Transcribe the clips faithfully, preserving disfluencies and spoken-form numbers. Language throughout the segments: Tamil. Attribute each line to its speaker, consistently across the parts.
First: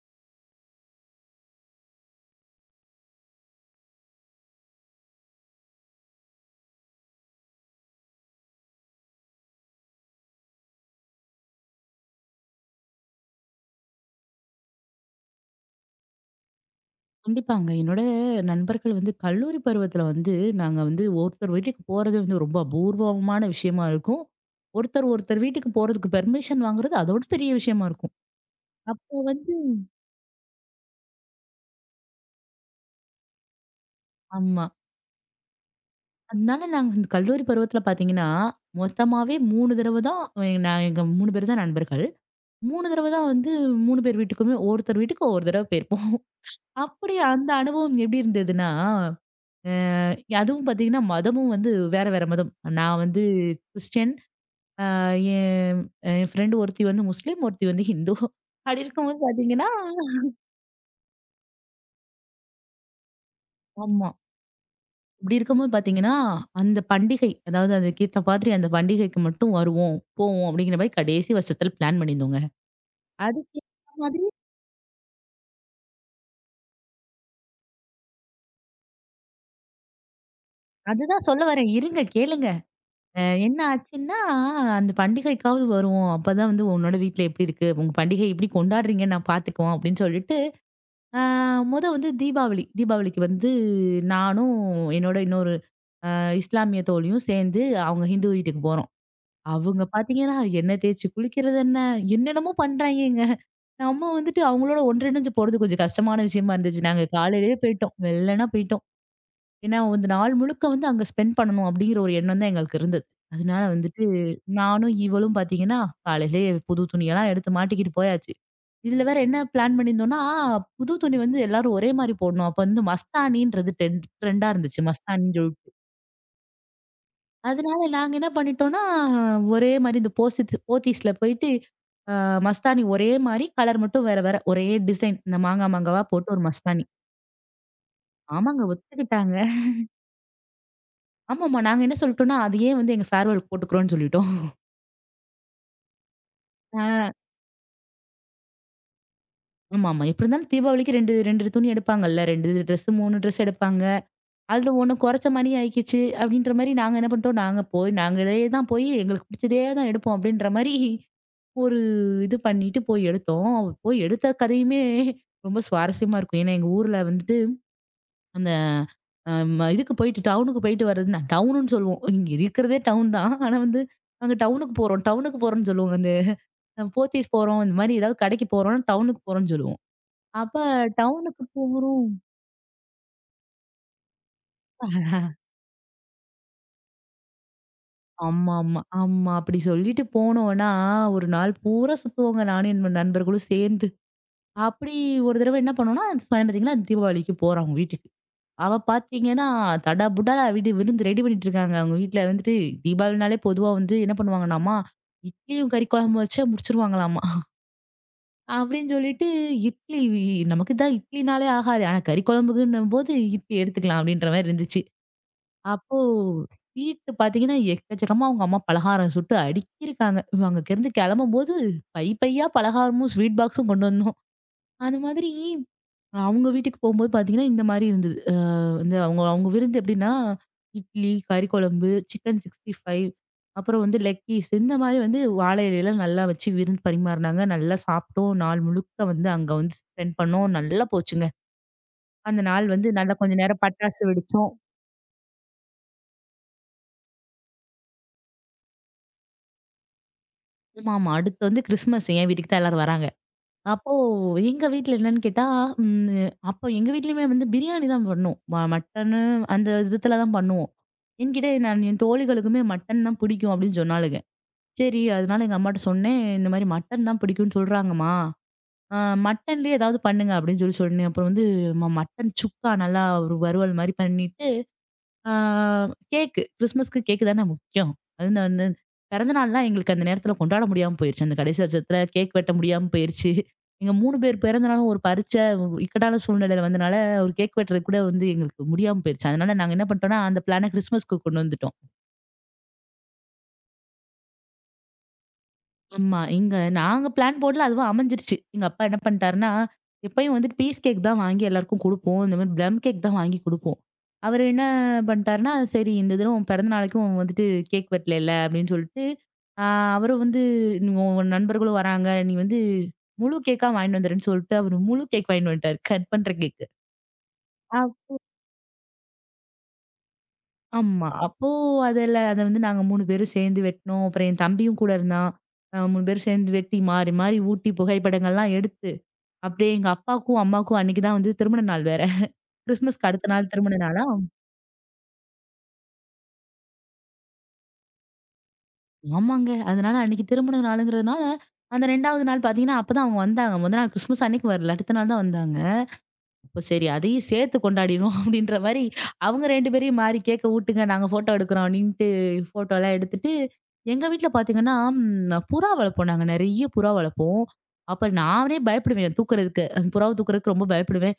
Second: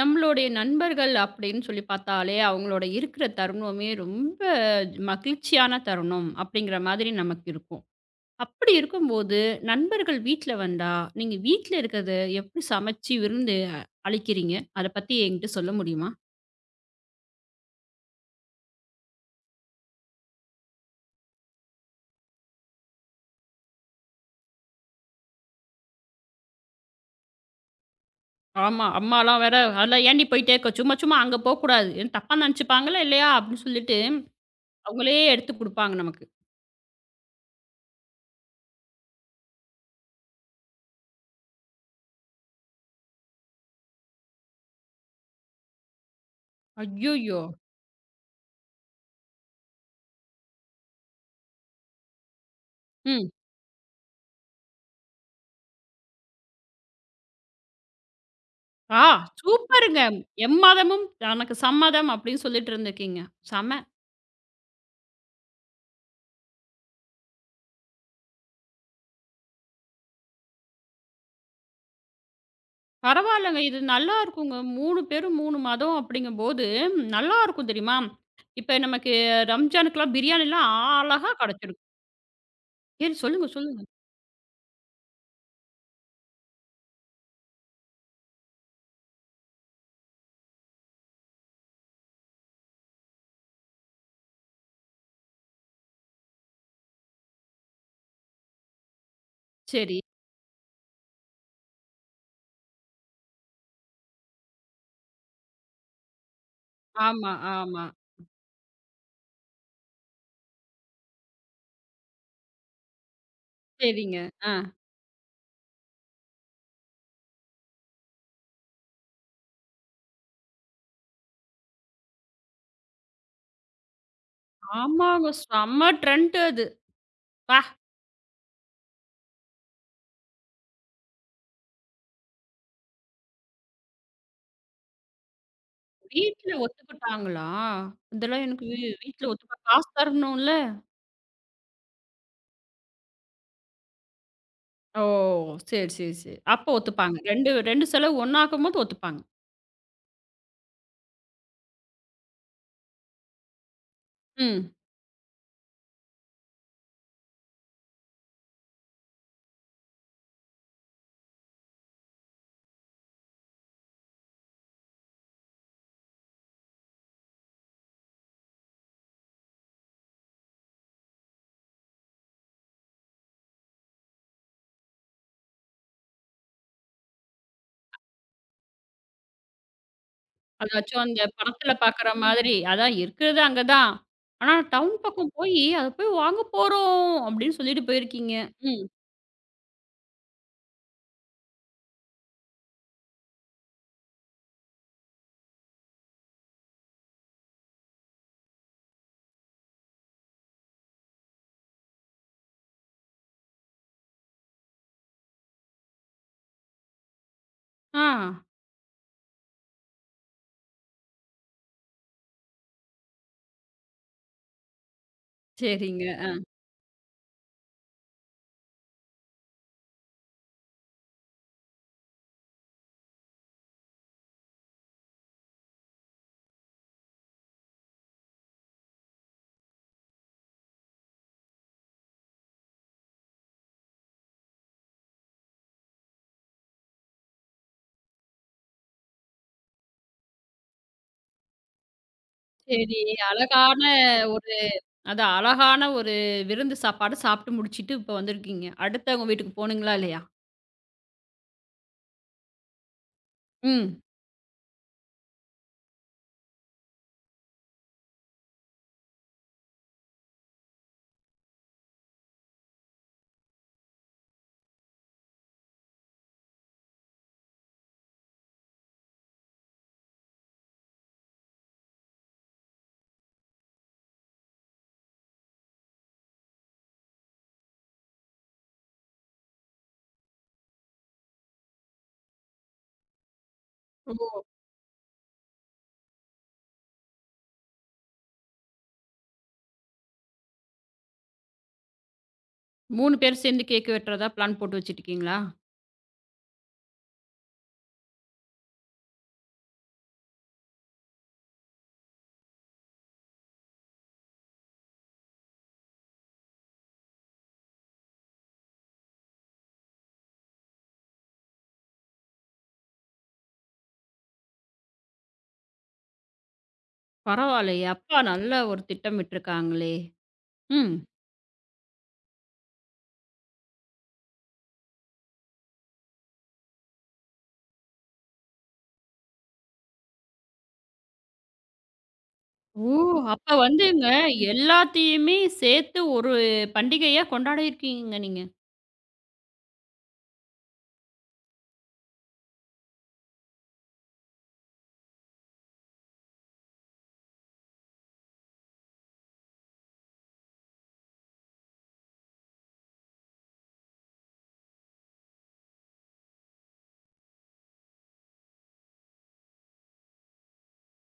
Speaker 1: நம்மளுடைய நண்பர்கள் அப்படின்னு சொல்லி பார்த்தாலே, அவங்களோட இருக்கிற தருணமே ரொம்ப மகிழ்ச்சியான தருணம் அப்படிங்கிற மாதிரி நமக்கு இருக்கும். அப்படி இருக்கும்போது, நண்பர்கள் வீட்ல வந்தா, நீங்க வீட்ல இருக்கிறத எப்படி சமைச்சு விருந்து அ அளிக்கிறீங்க? அத பத்தி என்கிட்ட சொல்ல முடியுமா?
Speaker 2: கண்டிப்பாங்க. என்னோட நண்பர்கள் வந்து கல்லூரி பருவத்துல வந்து, நாங்க வந்து ஒருத்தர் வீட்டுக்கு போறது வந்து ரொம்ப அபூர்வமான விஷயமா இருக்கும். ஒருத்தர், ஒருத்தர் வீட்டுக்கு போறதுக்கு பெர்மிஷன் வாங்குறது அதோட பெரிய விஷயமா இருக்கும்.
Speaker 1: ஆமா.
Speaker 2: அப்போ
Speaker 1: அம்மாலாம்
Speaker 2: வந்து
Speaker 1: வேற, "அதெல்லாம் ஏன்டி போயிட்டே இருக்க? சும்மா சும்மா அங்க போக்கூடாது. ஏன் தப்பா நெனச்சுப்பாங்களா இல்லையா?" அப்படின்னு சொல்லிட்டு,
Speaker 2: ஆமா.
Speaker 1: அவங்களே எடுத்து குடுப்பாங்க நமக்கு.
Speaker 2: அதனால நாங்க இந்த கல்லூரி பருவத்துல பாத்தீங்கன்னா, மொத்தமாவே மூணு தடவ தான். நான் எங்க மூணு பேர் தான் நண்பர்கள். மூணு தடவ தான் வந்து மூணு பேர் வீட்டுக்குமே ஒருத்தர் வீட்டுக்கு ஒவ்வொரு தடவ போயிருப்போம். அப்படி
Speaker 1: ஐய்யய்யோ!
Speaker 2: அந்த அனுபவம் எப்படி இருந்ததுன்னா, அ அதுவும் பாத்தீங்கன்னா, மதமும் வந்து வேற, வேற மதம். நான் வந்து
Speaker 1: ம்.
Speaker 2: கிறிஸ்டியன். என் என் ஃப்ரெண்டு ஒருத்தி வந்து முஸ்லீம், ஒருத்தி வந்து ஹிந்து. அப்படி
Speaker 1: ஆ,
Speaker 2: இருக்கும்போது பார்த்தீங்கன்னா
Speaker 1: சூப்பருங்க. எம்மாதமும் தனக்கு சம்மதம் அப்படின்னு சொல்லிட்டு இருந்திருக்கீங்க. செம
Speaker 2: ஆமா. அப்படி இருக்கும்போது பார்த்தீங்கன்னா, அந்த பண்டிகை அதாவது அதுக்கேத்த மாதிரி அந்த பண்டிகைக்கு மட்டும் வருவோம், போவோம் அப்படிங்கிற மாரி கடைசி வருஷத்துல பிளான் பண்ணியிருந்தோங்க.
Speaker 1: பரவாயில்லங்க. இது
Speaker 2: அதுக்கேத்த மாதிரி
Speaker 1: நல்லாருக்குங்க. மூணு பேரும் மூணு மதம் அப்படிங்கும்போது, நல்லாருக்கும் தெரியுமா? இப்ப நமக்கு ரம்ஜானுக்குலாம் பிரியாணிலாம்
Speaker 2: அதுதான்
Speaker 1: அழகா
Speaker 2: சொல்ல வரேன்.
Speaker 1: கெடைச்சிடும்.
Speaker 2: இருங்க கேளுங்க.
Speaker 1: சரி,
Speaker 2: அ
Speaker 1: சொல்லுங்க,
Speaker 2: என்ன
Speaker 1: சொல்லுங்க.
Speaker 2: ஆச்சுன்னா, அந்த பண்டிகைக்காவது வருவோம். அப்பதான் வந்து உன்னோட வீட்ல எப்படி இருக்கு? உங்க பண்டிகை எப்படி கொண்டாடுறீங்கன்னு நான் பார்த்துக்குவோம் அப்படின்னு சொல்லிட்டு, அ மொத வந்து தீபாவளி. தீபாவளிக்கு வந்து நானும் என்னோட இன்னொரு இஸ்லாமிய தோழியும் சேர்ந்து அவங்க ஹிந்து வீட்டுக்கு போறோம். அவங்க
Speaker 1: சரி.
Speaker 2: பார்த்தீங்கன்னா, எண்ணெய் தேய்ச்சு குளிக்கிறது என்ன, என்னென்னமோ பண்றாய்ங்கங்க. நம்ம வந்துட்டு அவங்களோட ஒன்றிணைஞ்சு போறது கொஞ்சம் கஷ்டமான விஷயமா இருந்துச்சு. நாங்க
Speaker 1: ஆமா,
Speaker 2: காலையிலேயே
Speaker 1: ஆமா.
Speaker 2: போயிட்டோம். வெள்ளனா போயிட்டோம். ஏன்னா, வந்து நாள் முழுக்க வந்து அங்க ஸ்பெண்ட் பண்ணணும் அப்படிங்கிற ஒரு எண்ணம் தான் எங்களுக்கு இருந்தது. அதனால வந்துட்டு
Speaker 1: சரிங்க. ஆ.
Speaker 2: நானும் இவளும் பார்த்தீங்கன்னா, காலையிலேயே புது துணியெல்லாம் எடுத்து மாட்டிக்கிட்டு போயாச்சு. இதுல வேற என்ன பிளான் பண்ணியிருந்தோம்னா, புது துணி வந்து எல்லாரும் ஒரே மாரி போடணும். அப்ப வந்து மஸ்தானின்றது டென் ட்ரெண்டா இருந்துச்சு.
Speaker 1: ஆமாங்க.
Speaker 2: மஸ்தானின்னு சொல்
Speaker 1: செம்ம ட்ரெண்ட் அது. அப்பா!
Speaker 2: அதனால நாங்க என்ன பண்ணிட்டோம்னா, ஒரே மாரி இந்த போசித் போத்தீஸ்ல போயிட்டு, அ மஸ்தானி ஒரே மாரி, கலர் மட்டும் வேற வேற. ஒரே டிசைன். இந்த மாங்கா, மாங்காவா போட்டு ஒரு
Speaker 1: வீட்ல
Speaker 2: மஸ்தானி.
Speaker 1: ஒத்துக்கிட்டாங்களா? இதெல்லாம்
Speaker 2: ஆமாங்க
Speaker 1: எனக்கு வீ வீட்ல
Speaker 2: ஒத்துக்கிட்டாங்க.
Speaker 1: ஒத்துக்க காசு தரணும்ல?
Speaker 2: ஆமாமா. நாங்க என்ன சொல்லிட்டோம்னா, அதையே வந்து எங்க ஃபேர்வெலுக்கு போட்டுக்கிறோம்னு சொல்லிட்டோம்.
Speaker 1: ஓ! சரி, சரி, சரி. அப்ப
Speaker 2: ஆ.
Speaker 1: ஒத்துப்பாங்க. ரெண்டு ரெண்டு செலவு ஒண்ணாக்கும்போது ஒத்துப்பாங்க.
Speaker 2: ஆமாமா. எப்படி இருந்தாலும் தீபாவளிக்கு ரெண்டு, ரெண்டு துணி எடுப்பாங்கல்ல. ரெண்டு ட்ரெஸ், மூணு ட்ரெஸ் எடுப்பாங்க.
Speaker 1: ம்.
Speaker 2: அதுல ஒண்ணு குறைச்ச மாரி ஆயிக்கிச்சு அப்படின்ற மாரி நாங்க என்ன பண்ணிட்டோம், நாங்க போய் நாங்களே தான் போய் எங்களுக்கு பிடிச்சதே தான் எடுப்போம் அப்படின்ற மாரி ஒரு இது பண்ணிட்டு போய் எடுத்தோம். போய் எடுத்த கதையுமே ரொம்ப சுவாரஸ்யமா இருக்கும். ஏன்னா எங்க ஊர்ல வந்துட்டு அந்த அ ம இதுக்கு போயிட்டு டவுனுக்கு போயிட்டு வர்றது நான் டவுனுன்னு சொல்லுவோம். இங்க இருக்கிறதே டவுன் தான். ஆனா வந்து நாங்க டவுனுக்கு போறோம், டவுனுக்கு போறோம்ன்னு சொல்லுவோங்க. அந்த போத்தீஸ் போறோம், இந்த மாரி ஏதாவது கடைக்கு போறோம்னா டவுனுக்கு போறோம்ன்னு சொல்லுவோம். அப்ப
Speaker 1: அதாச்சும் அந்த
Speaker 2: டவுனுக்கு
Speaker 1: படத்துல
Speaker 2: போறோம்
Speaker 1: பாக்குற மாதிரி, அதான் இருக்கிறது அங்க தான். ஆனா டவுன் பக்கம் போயி, அத போய் வாங்க போறோம் அப்படின்னு சொல்லிட்டு போயிருக்கீங்க.
Speaker 2: ஆமாமா, ஆமா.
Speaker 1: ம்.
Speaker 2: ஆமா அப்படி சொல்லிட்டு போனோம்னா, ஒரு நாள் பூரா சுத்துவோங்க நானும் என் நண்பர்களும் சேர்ந்து. அப்படி ஒரு தடவ என்ன பண்ணோம்னா, சொன்னேன் பார்த்தீங்களா, தீபாவளிக்கு போறோம் அவங்க வீட்டுக்கு. அவ பார்த்தீங்கன்னா, தடபுடலா விடு விருந்து ரெடி பண்ணிட்டு இருக்காங்க. அவங்க வீட்ல வந்துட்டு தீபாவளினாலே பொதுவா வந்து என்ன பண்ணுவாங்களாமா, இட்லியும் கறி குழம்பு வச்சே முடிச்சுருவாங்களாமா.
Speaker 1: ஆ.
Speaker 2: அப்படின்னு சொல்லிட்டு இட்லி நமக்கு தான் இட்லினாலே ஆகாது. ஆனா கறி குழம்புக்குன்னும்போது இட்லி எடுத்துக்கலாம் அப்படின்ற மாரி இருந்துச்சு. அப்போ
Speaker 1: சரிங்க.
Speaker 2: ஸ்வீட் பாத்தீங்கன்னா, எக்கச்சக்கமா அவங்க அம்மா பலகாரம் சுட்டு அடுக்கியிருக்காங்க. அங்கருந்து கெளம்பும்போது பை பையா பலகாரமும், ஸ்வீட் பாக்ஸும் கொண்டு வந்தோம். அந்த மாதிரி அவங்க வீட்டுக்கு போம்போது பாத்தீங்கன்னா, இந்த மாரி இருந்தது. அ வந்து அவங்க அவங்க விருந்து எப்படின்னா, இட்லி, கறி குழம்பு, சிக்கன் சிக்ஸ்டி ஃபைவ. அப்புறம் வந்து லெக் பீஸ் இந்த மாரி வந்து வாழை இலையில நல்லா வச்சு விருந்து பரிமாறுனாங்க. நல்லா சாப்பிட்டோம். நாள் முழுக்க வந்து அங்க வந்து ஸ்பெண்ட் பண்ணோம். நல்லா போச்சுங்க. அந்த நாள் வந்து
Speaker 1: சரி.
Speaker 2: நல்லா கொஞ்ச நேரம்
Speaker 1: அழகான
Speaker 2: பட்டாசு வெடிச்சோம்.
Speaker 1: ஒரு, அதான் அழகான ஒரு விருந்து சாப்பாடு சாப்பிட்டு முடிச்சுட்டு இப்ப வந்திருக்கீங்க. அடுத்தவங்க வீட்டுக்கு போனீங்களா இல்லையா?
Speaker 2: ஆமாமா. அடுத்து வந்து கிறிஸ்மஸ் என் வீட்டுக்கு தான் எல்லாரும் வராங்க. அப்போ
Speaker 1: ம்.
Speaker 2: எங்க வீட்ல என்னன்னு கேட்டா, ம் அப்போ எங்க வீட்லயுமே வந்து பிரியாணி தான் பண்ணும். ம மட்டனு அந்த விதத்துல தான் பண்ணுவோம். என்கிட்ட நான் என் தோழிகளுக்குமே மட்டன் தான் பிடிக்கும் அப்படின்னு சொன்னாளுங்க. சரி அதனால எங்க அம்மாட்ட சொன்னேன், இந்த மாதிரி மட்டன் தான் பிடிக்கும்னு சொல்றாங்கம்மா. அ மட்டன்லயே ஏதாவது பண்ணுங்க அப்படின்னு சொல்லி சொன்னேன். அப்புறம் வந்து ம மட்டன் சுக்கா நல்லா ஒரு வறுவல் மாரி பண்ணிட்டு ஆ கேக்கு. கிறிஸ்மஸ்க்கு கேக்கு தானே முக்கியம். அது நான் வந்து பிறந்த நாள்லாம் எங்களுக்கு அந்த நேரத்துல கொண்டாட முடியாம போயிருச்சு. அந்த கடைசி வருஷத்துல கேக் வெட்ட முடியாம போயிருச்சு. எங்க மூணு பேர்
Speaker 1: ஓ.
Speaker 2: பிறந்த நாளும் ஒரு பரிட்ச இக்கட்டான சூழ்நிலையில வந்தனால ஒரு கேக் வெட்டுறது கூட வந்து எங்களுக்கு முடியாம போயிருச்சு. அதனால நாங்க என்ன பண்ணிட்டோம்னா, அந்த பிளான கிறிஸ்மஸ்க்கு கொண்டு வந்துட்டோம்.
Speaker 1: மூணு பேர் சேர்ந்து கேக் வெட்டுறதா பிளான் போட்டு வச்சுட்டுருக்கீங்களா?
Speaker 2: ஆமா. இங்க நாங்க பிளான் போடல. அதுவா அமைஞ்சிருச்சு. எங்க அப்பா என்ன பண்ணிட்டாருன்னா, எப்பயும் வந்துட்டு பீஸ் கேக் தான் வாங்கி எல்லாருக்கும் குடுப்போம். இந்த மாரி ப்ளம் கேக் தான் வாங்கி குடுப்போம். அவரு என்ன பண்ணிட்டாருன்னா, சரி இந்த தடவ உன் பிறந்த நாளைக்கும் உன் வந்துட்டு கேக் வெட்டலைல அப்படின்னு சொல்லிட்டு, ஆ அவரு வந்து நீ உன் உன் நண்பர்களும் வராங்க. நீ வந்து முழு கேக்கா வாங்கிட்டு வந்துருன்னு சொல்லிட்டு, அவரு முழு கேக் வாங்கிட்டு வந்துட்டாரு. கட் பண்ற கேக்கு.
Speaker 1: பரவாயில்லையே!
Speaker 2: அப்
Speaker 1: அப்பா நல்ல ஒரு திட்டமிட்டுருக்காங்களே! ம்.
Speaker 2: ஆமா. அப்போ அதில அத வந்து நாங்க மூணு பேரும் சேர்ந்து வெட்டினோம். அப்புறம் என் தம்பியும் கூட இருந்தான். அ மூணு பேரும் சேர்ந்து வெட்டி மாறி மாறி ஊட்டி புகைப்படங்கள்லாம் எடுத்து அப்படியே எங்க அப்பாக்கும், அம்மாக்கும் அன்னைக்கு தான் வந்து திருமண நாள் வேற.
Speaker 1: ஓ!
Speaker 2: கிறிஸ்துமஸ்க்கு அடுத்த நாள்
Speaker 1: அப்ப
Speaker 2: திருமண நாளா
Speaker 1: வந்துங்க எல்லாத்தையுமே சேர்த்து ஒரு பண்டிகையா கொண்டாடியிருக்கீங்க நீங்க.
Speaker 2: ஆமாங்க. அதனால அன்னைக்கு திருமண நாளுங்கிறதுனால, அந்த 2வது நாள் பார்த்தீங்கன்னா, அப்பதான் அவங்க வந்தாங்க. மொத நாள் கிறிஸ்துமஸ் அன்னைக்கு வரல. அடுத்த நாள் தான் வந்தாங்க. அப்ப சரி அதையும் சேர்த்து கொண்டாடிடுவோம் அப்படின்ற மாரி, அவங்க ரெண்டு பேரையும் மாறி கேக்க வுட்டுங்க நாங்க ஃபோட்டோ எடுக்குறோம் அப்படின்ட்டு ஃபோட்டோலாம் எடுத்துட்டு, எங்க வீட்ல பாத்தீங்கன்னா, ம் புறா வளர்ப்போம் நாங்க. நெறைய புறா வளர்ப்போம். அப்ப நானே பயப்படுவேன் தூக்குறதுக்கு. அந்த புறாவ தூக்குறதுக்கு ரொம்ப பயப்படுவேன்.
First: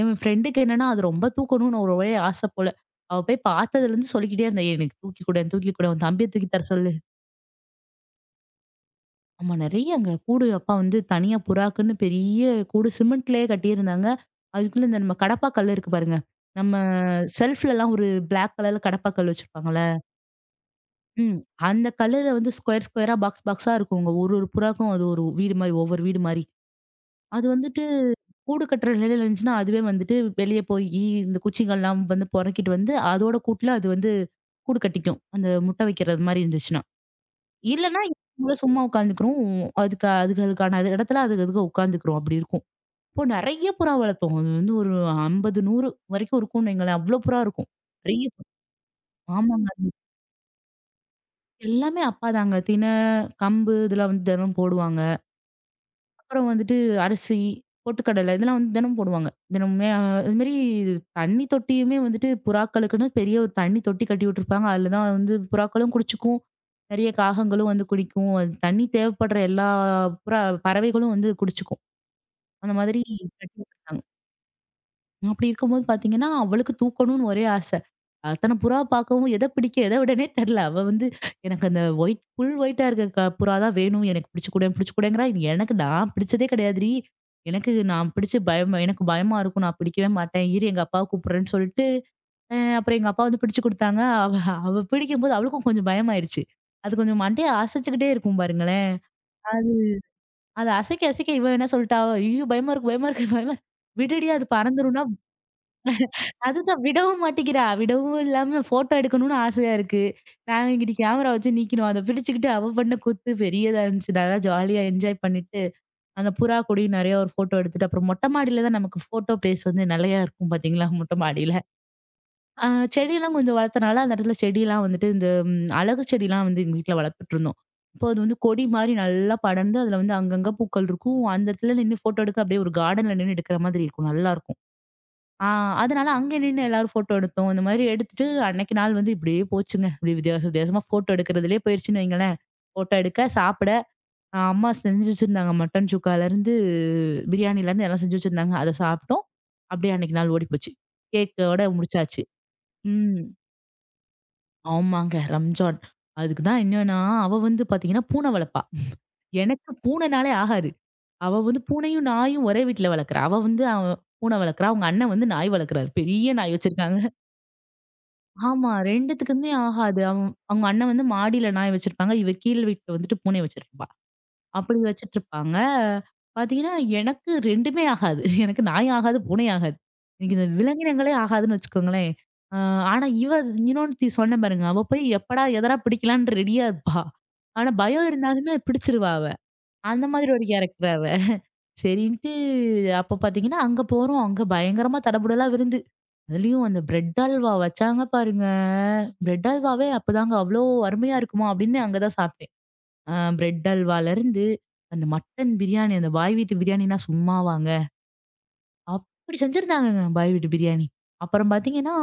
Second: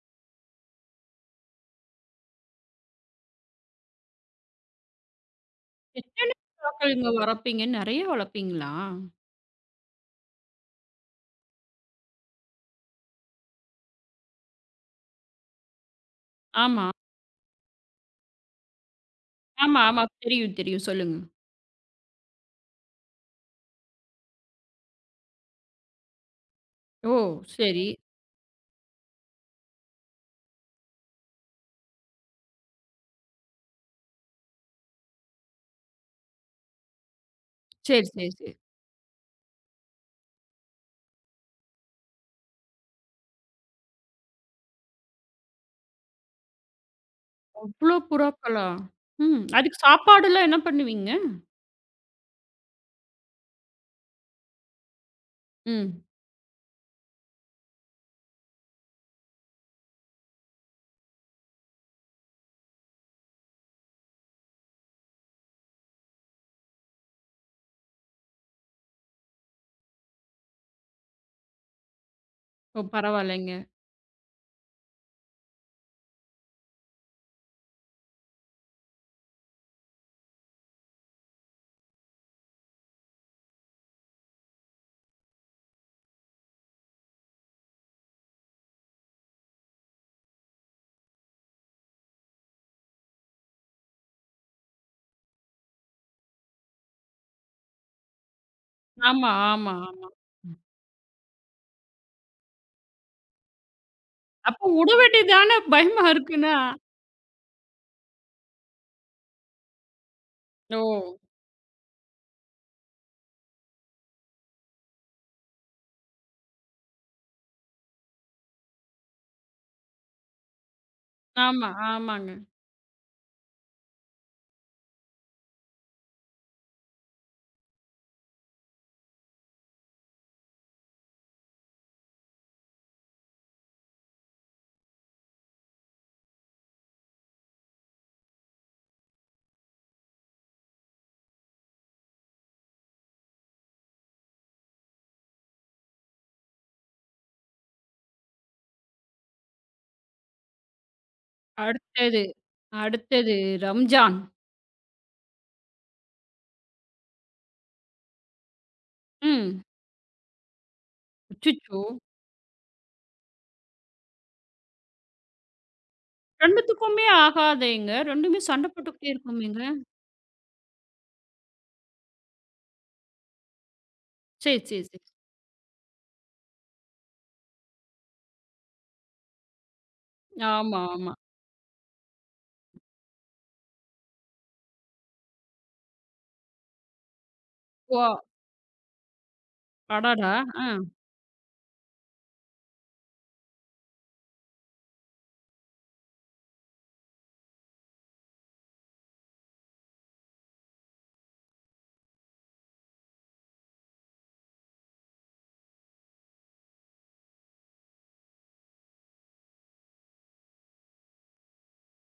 Speaker 2: என் ஃப்ரெண்டுக்கு என்னன்னா, அது ரொம்ப தூக்கணும்னு ஒரு ஒரே ஆசை போல. அவ போய் பார்த்ததுலேருந்து சொல்லிக்கிட்டே இருந்தா, "எனக்கு தூக்கி குடேன், தூக்கி குடேன். உன் தம்பிய
Speaker 1: எத்தன
Speaker 2: தூக்கி தர சொல்லு."
Speaker 1: புறாக்கள்ங்க வளர்ப்பீங்க? நெறைய வளர்ப்பீங்களா?
Speaker 2: ஆமா. நெறைய அங்க கூடு அப்பா வந்து தனியா புறாக்குன்னு பெரிய கூடு சிமெண்ட்லயே கட்டியிருந்தாங்க. அதுக்குள்ள இந்த நம்ம கடப்பா கல் இருக்கு பாருங்க. நம்ம
Speaker 1: ஆமா.
Speaker 2: செல்ஃப்லலாம் ஒரு பிளாக் கலர்ல கடப்பா கல்
Speaker 1: ஆமா,
Speaker 2: வச்சிருப்பாங்கல்ல.
Speaker 1: ஆமா. தெரியும், தெரியும். சொல்லுங்க.
Speaker 2: ம். அந்த கல்லுல வந்து ஸ்கொயர் ஸ்கொயரா பாக்ஸ் பாக்ஸா இருக்குங்க. ஒரு ஒரு புறாக்கும் அது ஒரு வீடு மாரி, ஒவ்வொரு வீடு மாரி.
Speaker 1: ஓ!
Speaker 2: அது வந்துட்டு
Speaker 1: சரி.
Speaker 2: கூடு கட்டுற நிலையில இருந்துச்சுன்னா, அதுவே வந்துட்டு வெளிய போயி இந்த குச்சிங்கள்லாம் வந்து பொறக்கிட்டு வந்து அதோட கூட்டுல அது வந்து கூடு கட்டிக்கும். அந்த முட்டை வைக்கிறது மாரி இருந்துச்சுன்னா. இல்லன்னா
Speaker 1: சரி, சரி, சரி.
Speaker 2: கூட சும்மா உட்காந்துக்கிறோம். அதுக்கு அதுக்கு அதுக்கான அது இடத்துல அதுக்கு அதுக்கு உட்காந்துக்கிறோம். அப்படி இருக்கும். இப்போ நெறைய புறா வளர்த்தோம். அது வந்து ஒரு ஐம்பது, நூறு வரைக்கும் இருக்கும்னு வைங்களேன். அவ்வளோ புறா இருக்கும்.
Speaker 1: அவ்ளோ
Speaker 2: நெறைய
Speaker 1: புறாக்களா? ம்.
Speaker 2: ஆமாங்க.
Speaker 1: அதுக்கு சாப்பாடுலாம் என்ன பண்ணுவீங்க?
Speaker 2: எல்லாமே அப்பா தாங்க. திணை, கம்பு இதெல்லாம் வந்து தினம் போடுவாங்க.
Speaker 1: ம்.
Speaker 2: அப்புறம் வந்துட்டு அரிசி, பொட்டுக்கடலை இதெல்லாம் வந்து தினமும் போடுவாங்க. தினமுமே அ அதுமாரி தண்ணி தொட்டியுமே வந்துட்டு புறாக்களுக்குன்னு பெரிய ஒரு தண்ணி தொட்டி கட்டி விட்டுருப்பாங்க. அதுல தான் வந்து புறாக்களும் குடிச்சுக்கும். நிறைய காகங்களும் வந்து குடிக்கும். அது தண்ணி தேவைப்படுற எல்லா புறா பறவைகளும் வந்து குடிச்சுக்கும். அந்த
Speaker 1: ஓ!
Speaker 2: மாதிரி
Speaker 1: பரவாயில்லைங்க.
Speaker 2: கட்டி விட்டுருந்தாங்க. அப்படி இருக்கும்போது பாத்தீங்கன்னா, அவளுக்கு தூக்கணும்னு ஒரே ஆசை. அத்தன புறா பார்க்கவும் எத பிடிக்க, எத விடனே தெரியல. அவ வந்து எனக்கு அந்த ஒயிட் ஃபுல் ஒயிட்டா இருக்க க புறா தான் வேணும். எனக்கு பிடிச்சுக்குடேன் பிடிச்சுக்குடேங்கிறா. எனக்கு நான் பிடிச்சதே கிடையாதுடி. எனக்கு நான் பிடிச்சு பயம் எனக்கு பயமா இருக்கும். நான் பிடிக்கவே மாட்டேன். இரு எங்க அப்பாவ கூப்பிடுறேன்னு சொல்லிட்டு, அ அப்புறம் எங்க அப்பா வந்து பிடிச்சு குடுத்தாங்க. அவ அவ பிடிக்கும்போது அவளுக்கும் கொஞ்சம் பயமாயிருச்சு. அது கொஞ்சம் மண்டைய அசைச்சுக்கிட்டே இருக்கும் பாருங்களேன்.
Speaker 1: ஆமா,
Speaker 2: அது
Speaker 1: ஆமா, ஆமா.
Speaker 2: அத அசைக்க, அசைக்க இவ என்ன சொல்லிட்டா, "ஐயோ! பயமா இருக்கு, பயமா இருக்கு, பயமா இருக்கு. விடுடி அது
Speaker 1: அப்போ விட
Speaker 2: பறந்துரும்னா."
Speaker 1: வேண்டியதுதானே பயமா இருக்குன்னா.
Speaker 2: அதுதான் விடவும் மாட்டேங்கிறா. விடவும் இல்லாம ஃபோட்டோ எடுக்கணும்னு ஆசையா இருக்கு. நாங்க இங்கிட்டு
Speaker 1: ஓ!
Speaker 2: கேமரா வச்சு நிக்கணும். அத பிடிச்சுக்கிட்டு அவ பண்ண கூத்து பெரியதா இருந்துச்சு. நல்லா ஜாலியா என்ஜாய் பண்ணிட்டு, அந்த புறா கூடயும் நெறைய ஒரு ஃபோட்டோ எடுத்துட்டு, அப்புறம் மொட்டை மாடியில தான் நமக்கு ஃபோட்டோ பிளேஸ் வந்து நெறையா இருக்கும் பாத்தீங்களா, மொட்டை மாடியில.
Speaker 1: ஆமா, ஆமாங்க.
Speaker 2: அ செடியெல்லாம் கொஞ்சம் வளர்த்தனால, அந்த இடத்துல செடியெல்லாம் வந்துட்டு இந்த ம் அழகு செடிலாம் வந்து எங்க வீட்ல வளர்த்துட்ருந்தோம். அப்போ அது வந்து கொடி மாரி நல்லா படர்ந்து, அதுல வந்து அங்கங்க பூக்கள் இருக்கும். அந்த இடத்துல நின்னு ஃபோட்டோ எடுக்க அப்படியே ஒரு கார்டன்ல நின்னு எடுக்கிற மாதிரி இருக்கும். நல்லாருக்கும். ஆ அதனால அங்க நின்னு எல்லாரும் ஃபோட்டோ எடுத்தோம். இந்த மாதிரி எடுத்துட்டு அன்னைக்கு நாள் வந்து இப்படியே போச்சுங்க. இப்படி வித்தியாச வித்தியாசமா ஃபோட்டோ எடுக்கிறதுலயே போயிருச்சுன்னு வைங்களேன். ஃபோட்டோ எடுக்க, சாப்பிட அ அம்மா செஞ்சு வச்சிருந்தாங்க. மட்டன் சுக்காலேருந்து, பிரியாணிலேருந்து எல்லாம் செஞ்சு வச்சிருந்தாங்க. அத சாப்பிட்டோம். அப்படியே அன்னைக்கு நாள் ஓடிப்போச்சு. கேக்கோட
Speaker 1: அடுத்தது,
Speaker 2: முடிச்சாச்சு. ம்.
Speaker 1: அடுத்தது ரம்ஜான்.
Speaker 2: ஆமாங்க. ரம்ஜான். அதுக்கு தான் என்னன்னா, அவ வந்து பார்த்தீங்கன்னா பூனை வளர்ப்பா.
Speaker 1: ம்.
Speaker 2: எனக்கு பூனைனாலே ஆகாது. அவ வந்து
Speaker 1: அச்சச்சோ!
Speaker 2: பூனையும், நாயும் ஒரே வீட்ல வளர்க்குறா. அவ வந்து அவ பூனை வளர்க்குறா. அவங்க அண்ணன் வந்து நாய் வளர்க்குறாரு. பெரிய நாய் வச்சிருக்காங்க.
Speaker 1: 2த்துக்குமே ஆகாதேங்க. 2மே சண்டை
Speaker 2: ஆமா.
Speaker 1: போட்டுக்கிட்டே
Speaker 2: 2த்துக்குமே
Speaker 1: இருக்குமேங்க.
Speaker 2: ஆகாது. அவ அவங்க அண்ணன் வந்து மாடியில நாய் வச்சிருப்பாங்க. இவ கீழ் வீட்ல வந்துட்டு பூனை வச்சிருப்பா.
Speaker 1: சரி,
Speaker 2: அப்படி
Speaker 1: சரி, சரி.
Speaker 2: வச்சிட்டுருப்பாங்க. பார்த்தீங்கன்னா, எனக்கு 2மே ஆகாது. எனக்கு நாய் ஆகாது, பூனை ஆகாது. எனக்கு இந்த
Speaker 1: ஆமா, ஆமா.
Speaker 2: விலங்கினங்களே ஆகாதுன்னு வச்சுக்கோங்களேன். அ ஆனா இவ இன்னொருத்தி சொன்னேன் பாருங்க, அவ போய் எப்படா எதனா பிடிக்கலான்னு ரெடியா இருப்பா. ஆனா
Speaker 1: ஓ!
Speaker 2: பயம் இருந்தாலுமே பிடிச்சிருவா அவ. அந்த மாதிரி
Speaker 1: அடடா!
Speaker 2: ஒரு
Speaker 1: ஆ.
Speaker 2: கேரக்டர் அவ. சரின்ட்டு அப்ப பாத்தீங்கன்னா, அங்க போறோம். அங்க பயங்கரமா தடபுடலா விருந்து. அதுலயும் அந்த பிரெட் அல்வா வச்சாங்க பாருங்க. பிரெட் அல்வாவே அப்பதாங்க அவ்ளோ அருமையா இருக்குமா அப்படின்னு அங்க தான் சாப்பிட்டேன். அ பிரெட் அல்வால இருந்து அந்த மட்டன் பிரியாணி, அந்த பாய் வீட்டு பிரியாணினா சும்மாவாங்க. அப்படி செஞ்சிருந்தாங்கங்க பாய் வீட்டு பிரியாணி. அப்புறம் பாத்தீங்கன்னா,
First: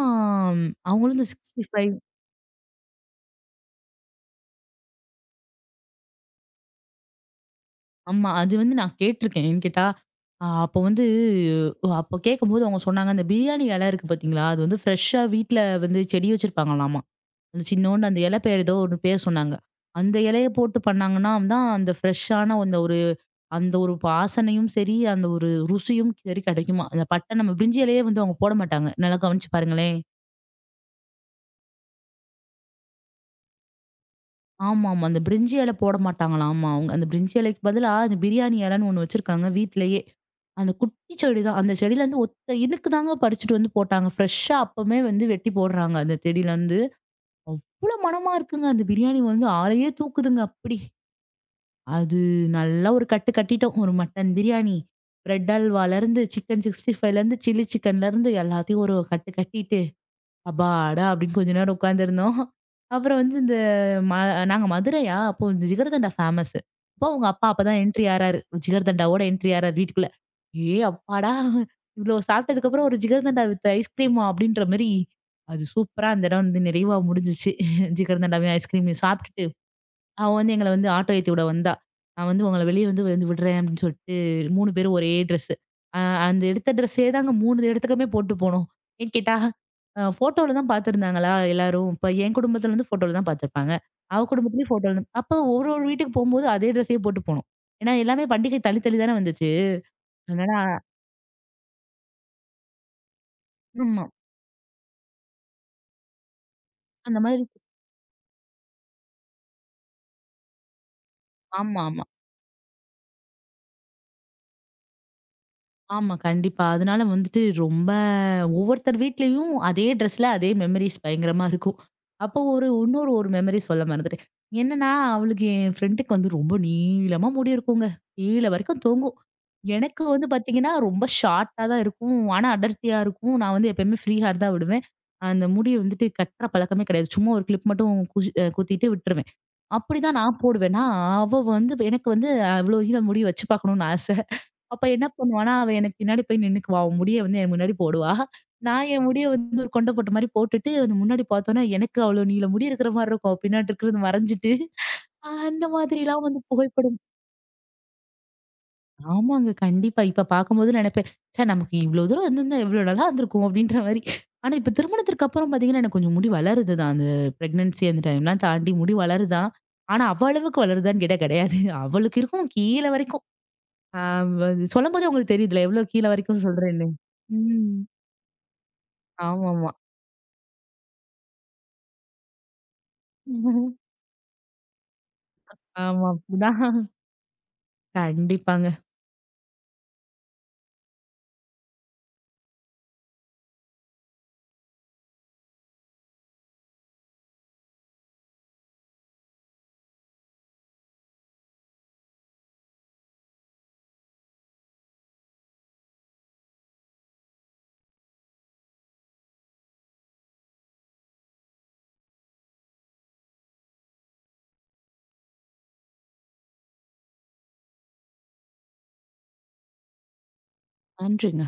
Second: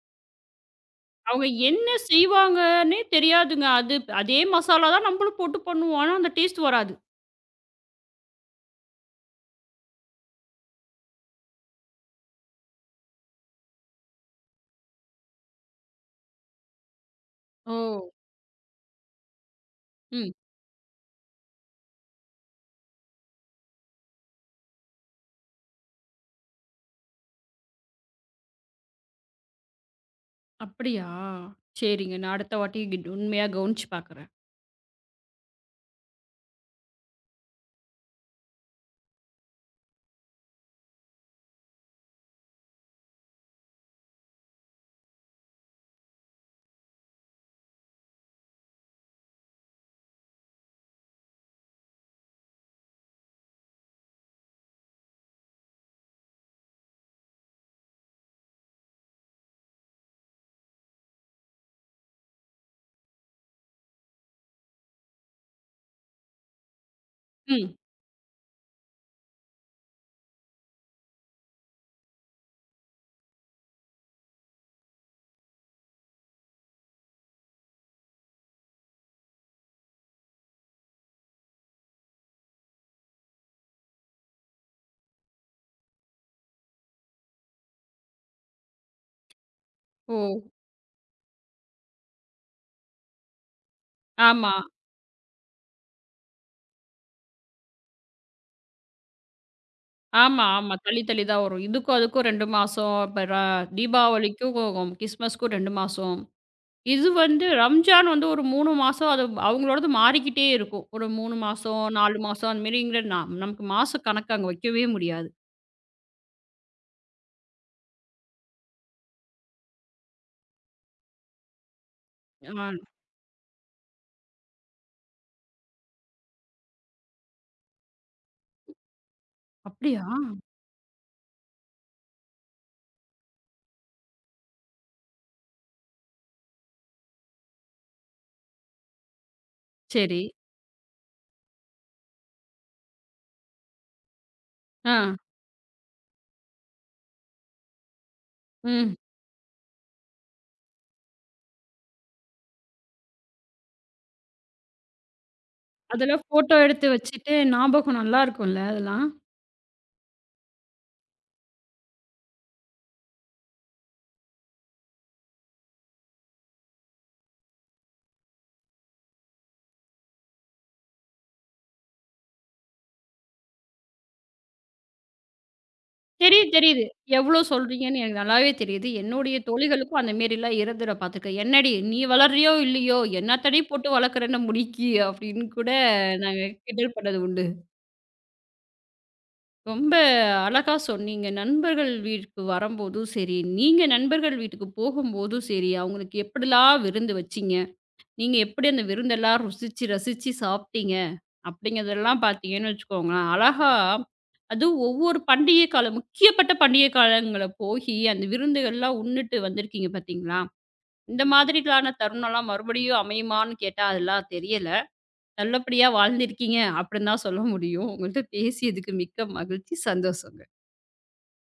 Speaker 2: ம், அவங்களும் இந்த
Speaker 1: அவங்க என்ன
Speaker 2: சிக்ஸ்டி ஃபைவ
Speaker 1: செய்வாங்கன்னே தெரியாதுங்க. அது, அதே மசாலா தான் நம்மளும் போட்டு பண்ணுவோம். ஆனா அந்த டேஸ்ட் வராது.
Speaker 2: ஆமா. அது வந்து நான் கேட்டுருக்கேன். ஏன்னு கேட்டா, அ அப்போ வந்து அஹ் அப்போ கேட்கும்போது அவங்க சொன்னாங்க, "அந்த பிரியாணி இலை இருக்கு பார்த்தீங்களா? அது வந்து ஃப்ரெஷ்ஷா வீட்ல வந்து செடி வச்சிருப்பாங்களாமா. அந்த
Speaker 1: ஓ!
Speaker 2: சின்னோண்டு அந்த இலை பேர் ஏதோ ஒரு பேர் சொன்னாங்க. அந்த
Speaker 1: ம்.
Speaker 2: இலைய போட்டு பண்ணாங்கன்னா தான் அந்த ஃப்ரெஷ்ஷான அந்த ஒரு அந்த ஒரு வாசனையும் சரி, அந்த ஒரு ருசியும் சரி கிடைக்குமா." அந்த பட்டை நம்ம பிரிஞ்சி இலையே வந்து அவங்க போட மாட்டாங்க. நல்லா கவனிச்சு பாருங்களேன்.
Speaker 1: அப்படியா? சரிங்க. நான் அடுத்த வாட்டி கிட் உண்மையா கவனிச்சு பார்க்குறேன்.
Speaker 2: ஆமாமா. அந்த பிரிஞ்சி இல போட மாட்டாங்களாம். ஆமா. அவங்க அந்த பிரிஞ்சி இலைக்கு பதிலா அந்த பிரியாணி இலன்னு ஒண்ணு வச்சிருக்காங்க வீட்லயே. அந்த குட்டி செடி தான். அந்த செடியிலருந்து ஒத்த இனுக்கு தாங்க பறிச்சுட்டு வந்து போட்டாங்க. ஃப்ரெஷ்ஷா அப்பமே வந்து வெட்டி போடுறாங்க அந்த செடியிலருந்து. அவ்ளோ மணமா இருக்குங்க. அந்த பிரியாணி வந்து ஆளையே தூக்குதுங்க அப்படி. அது நல்லா ஒரு கட்டு கட்டிட்டோம். ஒரு மட்டன் பிரியாணி, பிரெட் அல்வாலருந்து, சிக்கன் 65லருந்து, சில்லி சிக்கன்லருந்து எல்லாத்தையும் ஒரு கட்டு கட்டிட்டு அப்பாடா! அப்படின்னு கொஞ்ச நேரம் உட்காந்துருந்தோம். அப்புறம் வந்து இந்த ம நாங்க மதுரையா, அப்போ இந்த ஜிகர்தண்டா ஃபேமஸு. அப்போ உங்க அப்பா
Speaker 1: ம்.
Speaker 2: அப்பதான் என்ட்ரி ஆறாரு. ஜிகர்தண்டாவோட என்ட்ரி ஆறாரு வீட்டுக்குள்ள. ஏ அப்பாடா! இவ்ளோ சாப்பிட்டதுக்கப்புறம் ஒரு ஜிகர்தண்டா வித் ஐஸ்கிரீமா அப்படின்ற மாரி, அது சூப்பரா அந்த இடம் வந்து நிறைவா முடிஞ்சுச்சு. ஜிகர்தண்டாவையும், ஐஸ்கிரீமையும் சாப்பிட்டுட்டு அவ வந்து எங்கள வந்து ஆட்டோ ஏத்தி விட வந்தா. நான் வந்து உங்கள வெளிய வந்து வந்து விடுறேன் அப்படின்னு சொல்லிட்டு மூணு பேரும் ஒரே ட்ரெஸ்ஸு. அ அந்த எடுத்த ட்ரெஸ்ஸே தாங்க மூணு இடத்துக்குமே போட்டு போனோம். ஏன் கேட்டா, அ
Speaker 1: ஓ!
Speaker 2: ஃபோட்டோல தான் பார்த்துருந்தாங்களா எல்லாரும். இப்ப என் குடும்பத்துல வந்து ஃபோட்டோல தான் பார்த்துருப்பாங்க. அவ
Speaker 1: ஆமா.
Speaker 2: குடும்பத்துலயும் ஃபோட்டோல தான். அப்ப ஒரு ஒரு வீட்டுக்கு போம்போது அதே ட்ரெஸ்ஸையே போட்டு போனோம். ஏன்னா எல்லாமே பண்டிகை தள்ளி தள்ளி தானே வந்துச்சு.
Speaker 1: ஆமா,
Speaker 2: அதனால
Speaker 1: ஆமா. தள்ளி, தள்ளி தான் வரும். இதுக்கும் அதுக்கும் ரெண்டு மாசம். அப்பறம்
Speaker 2: ஆமா.
Speaker 1: தீபாவளிக்கும் கிறிஸ்மஸ்க்கும் ரெண்டு மாசம். இது
Speaker 2: அந்த மாதிரி
Speaker 1: வந்து ரம்ஜான் வந்து ஒரு மூணு மாசம் அது அவங்களோடது மாறிக்கிட்டே இருக்கும். ஒரு மூணு மாசம்,
Speaker 2: ஆமாமா.
Speaker 1: நாலு மாசம் அந்த மாரிங்கிற நா நமக்கு மாச கணக்கு அங்க வைக்கவே முடியாது.
Speaker 2: ஆமா. கண்டிப்பா. அதனால வந்துட்டு ரொம்ப ஒவ்வொருத்தர் வீட்லயும் அதே ட்ரெஸ்ல அதே மெமரீஸ் பயங்கரமா இருக்கும். அப்போ
Speaker 1: ஆ,
Speaker 2: ஒரு இன்னொரு ஒரு மெமரி சொல்ல மறந்துட்டேன். என்னன்னா, அவளுக்கு என் ஃப்ரெண்டுக்கு வந்து ரொம்ப நீளமா முடி இருக்குங்க. கீழ வரைக்கும் தொங்கும். எனக்கு
Speaker 1: அப்படியா?
Speaker 2: வந்து பாத்தீங்கன்னா, ரொம்ப ஷார்ட்டா தான் இருக்கும். ஆனா அடர்த்தியா இருக்கும். நான் வந்து எப்பயுமே ஃப்ரீ ஹேர் தான் விடுவேன். அந்த முடிய வந்துட்டு கட்டுற பழக்கமே கிடையாது. சும்மா ஒரு கிளிப் மட்டும் குஷ் அ குத்திட்டு விட்டுருவேன். அப்படிதான்
Speaker 1: சரி.
Speaker 2: நான் போடுவேன்னா, அவ வந்து எனக்கு வந்து அவ்ளோ நீள முடி வச்சு பாக்கணும்னு ஆச. அப்ப
Speaker 1: ஆ.
Speaker 2: என்ன பண்ணுவான்னா, அவ எனக்கு பின்னாடி போய் நின்னுக்குவா. அவ முடிய வந்து என் முன்னாடி போடுவா. நான்
Speaker 1: ம்.
Speaker 2: என் முடிய வந்து ஒரு கொண்ட போட்ட மாரி போட்டுட்டு, அந்த முன்னாடி பார்த்தோன்னா, எனக்கு அவ்வளோ நீள முடி இருக்கிற மாரி இருக்கும். பின்னாடி இருக்கிறது மறைஞ்சிட்டு, ஆஹ் அந்த
Speaker 1: அதெல்லாம்
Speaker 2: மாதிரிலாம் வந்து
Speaker 1: ஃபோட்டோ எடுத்து
Speaker 2: புகைப்படம்
Speaker 1: வச்சுட்டு ஞாபகம் நல்லா இருக்கும்ல அதெல்லாம்?
Speaker 2: ஆமாங்க. கண்டிப்பா. இப்ப பார்க்கும்போது நினைப்பேன், "ச்சே! நமக்கு இவ்ளோ தூரம் இருந்திருந்தா எவ்ளோ நல்லா இருந்திருக்கும்." அப்படீன்ற மாரி. ஆனா, இப்ப திருமணத்திற்கு அப்புறம் பார்த்தீங்கன்னா, எனக்கு கொஞ்சம் முடி வளருது தான். அந்த பிரெக்னன்சி அந்த டைம்லாம் தாண்டி முடி வளருது தான். ஆனா, அவ அளவுக்கு வளருதான்னு கேட்டா கிடையாது. அவளுக்கு இருக்கும் கீழ வரைக்கும். ஆ அது சொல்லும்போதே உங்களுக்கு தெரியுதுல, எவ்ளோ கீழ வரைக்கும்
Speaker 1: தெரியுது, தெரியுது.
Speaker 2: சொல்றேன்னு.
Speaker 1: எவ்வளோ
Speaker 2: ம்.
Speaker 1: சொல்றீங்கன்னு எனக்கு நல்லாவே தெரியுது. என்னுடைய
Speaker 2: ஆமாமா.
Speaker 1: தோழிகளுக்கும் அந்த மாரிலாம் இருந்துற பார்த்துக்க. "என்னடி நீ வளர்றியோ இல்லையோ,
Speaker 2: ஆமா.
Speaker 1: என்னத்தடி போட்டு வளர்க்குற என்ன முடிக்கி" அப்படின்னு கூட
Speaker 2: ஆமா
Speaker 1: நாங்க
Speaker 2: அப்படிதான்.
Speaker 1: கிண்டல் பண்ணது உண்டு.
Speaker 2: கண்டிப்பாங்க.
Speaker 1: ரொம்ப அழகா சொன்னீங்க. நண்பர்கள் வீட்டுக்கு வரம்போதும் சரி, நீங்க நண்பர்கள் வீட்டுக்கு போகும்போதும் சரி, அவங்களுக்கு எப்படிலாம் விருந்து வச்சீங்க? நீங்க எப்படி அந்த விருந்தெல்லாம் ருசிச்சு, ரசிச்சு சாப்பிட்டீங்க? அப்படிங்கிறதெல்லாம் பார்த்தீங்கன்னு வச்சுக்கோங்களேன், அழகா அதுவும் ஒவ்வொரு பண்டிகை காலம் முக்கியப்பட்ட பண்டிகை காலங்கள்ல போயி, அந்த விருந்துகள்லாம் உண்ணுட்டு வந்திருக்கீங்க பார்த்தீங்களா? இந்த மாதிரிக்கான தருணம்லாம் மறுபடியும் அமையுமான்னு கேட்டா, அதெல்லாம் தெரியல. நல்லபடியா வாழ்ந்திருக்கீங்க அப்படின்னு தான் சொல்ல முடியும். உங்கள்ட்ட பேசியதுக்கு மிக்க மகிழ்ச்சி. சந்தோஷம்.
Speaker 2: நன்றிங்க.